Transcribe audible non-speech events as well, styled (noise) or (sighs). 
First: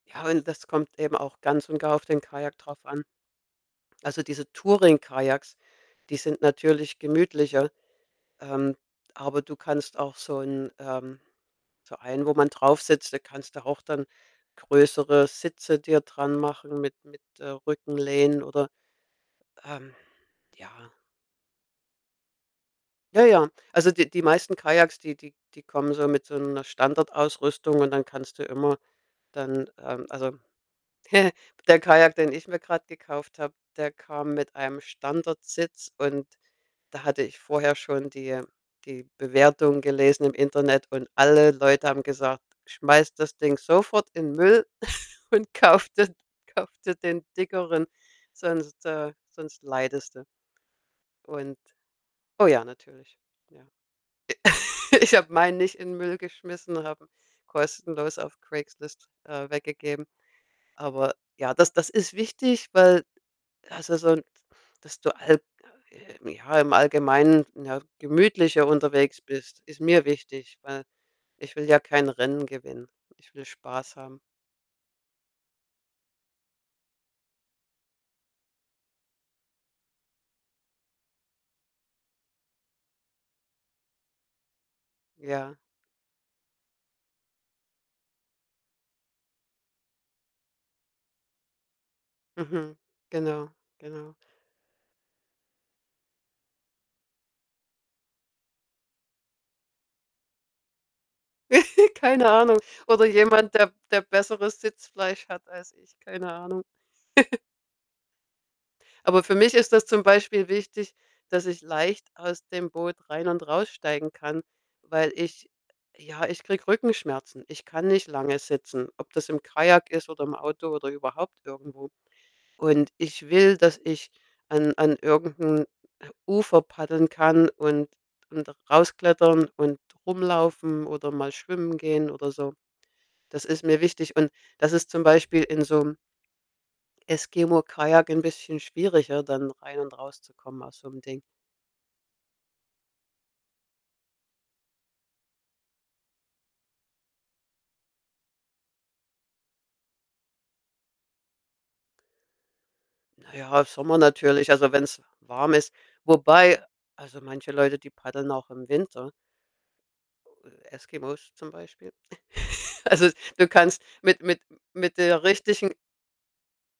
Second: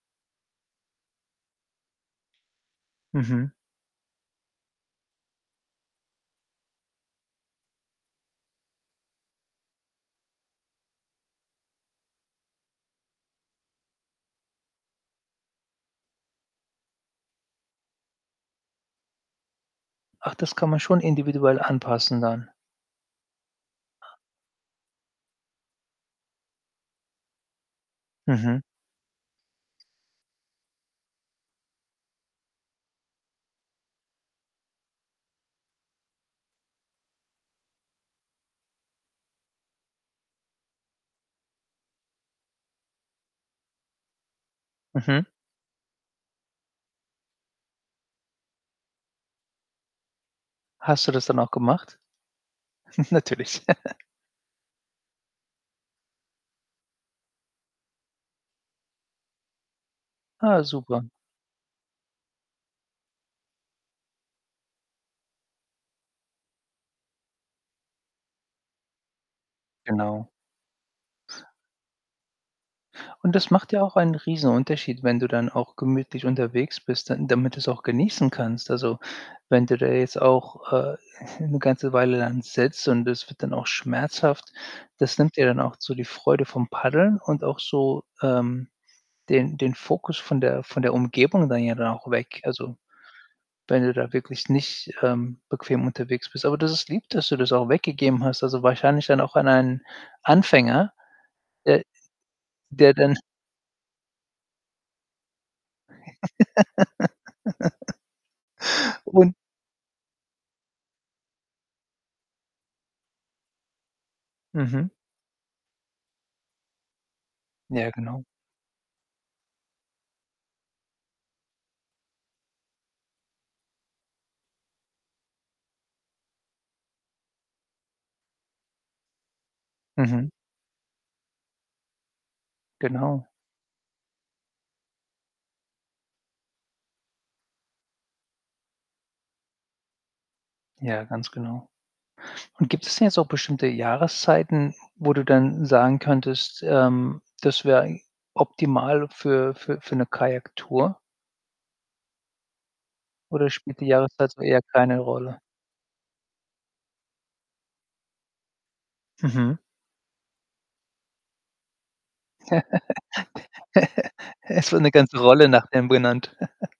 Ja, und das kommt eben auch ganz und gar auf den Kajak drauf an. Mhm. Also, diese Touring-Kajaks, die sind natürlich gemütlicher, ähm, aber du kannst auch so 'n ähm, so einen, wo man drauf sitzt, da kannst du auch dann größere Sitze dir dran machen mit mit, äh, Rückenlehnen oder ähm, Ach, das kann ja. man schon individuell anpassen dann. Ja, ja. Also, die die meisten Kajaks, die die die kommen so mit so 'ner Standardausrüstung und dann kannst du Mhm. immer dann ähm, also, (chuckles) der Kajak, den ich mir grad gekauft habe, der kam mit einem Standardsitz und da hatte ich vorher schon die, äh die Bewertungen gelesen im Internet und alle Leute haben gesagt: „Schmeiß das Ding sofort in Müll Mhm. (snorts) und kauf das kauf dir den dickeren, sonst, äh sonst leidest du.“ Hast du das dann auch Und gemacht? oh ja, (snorts) natürlich, Natürlich. ja. (chuckles) (laughs) Ich habe meinen nicht in Müll geschmissen, habe 'n kostenlos auf Craigslist, äh, weggegeben. Ah, super. Aber ja, das das ist wichtig, weil also, so (sighs) dass du halt, äh, ja im Allgemeinen, ja, gemütlicher unterwegs bist, ist mir Genau. wichtig, weil ich will ja kein Rennen gewinnen. Ich Und will das macht ja auch Spaß einen haben. Riesenunterschied, wenn du dann auch gemütlich unterwegs bist, dann damit du's auch genießen kannst. Also, wenn du da jetzt auch, äh, (snorts) 'ne ganze Weile dann sitzt und es wird dann auch schmerzhaft, das nimmt dir Ja. dann auch so die Freude vom Paddeln und auch so, ähm, den den Fokus von der von der Umgebung dann ja dann auch weg. Also, Mhm, genau, wenn du da genau. wirklich nicht, ähm, bequem unterwegs bist. Aber das ist lieb, dass du das auch weggegeben hast. Also, wahrscheinlich dann auch an einen Anfänger, der (giggles) Keine Ahnung. der Oder dann jemand, der der besseres Sitzfleisch hat als ich, keine Ahnung. (chuckles) (laughs) Aber Und für mich ist das zum Beispiel wichtig, dass ich leicht aus dem Boot rein und raussteigen kann, Mhm. weil ich ja, ich kriege Rückenschmerzen. Ich kann Ja, nicht genau. lange sitzen, ob das im Kajak ist oder im Auto oder überhaupt irgendwo und ich will, dass ich an an irgend 'n Ufer paddeln kann und und rausklettern und Mhm. rumlaufen oder mal schwimmen gehen oder so. Genau. Das ist mir wichtig und das ist zum Beispiel in so 'nem Eskimo-Kajak 'n bisschen schwieriger, dann rein und rauszukommen aus so 'nem Ja, Ding. ganz genau und gibt es denn jetzt auch bestimmte Jahreszeiten, wo du dann sagen könntest, ähm, das wäre eig optimal für für für 'ne Kajaktour? Na Oder ja, spielt die Sommer Jahreszeit natürlich, eher also, keine wenn's Rolle? warm ist. Wobei also, manche Leute, die paddeln auch im Winter. Mhm. Äh, Eskimo zum Beispiel. (snorts) Also, du kannst mit (chuckles) mit Es wird 'ne mit ganze der Rolle nach richtigen denen benannt. (chuckles)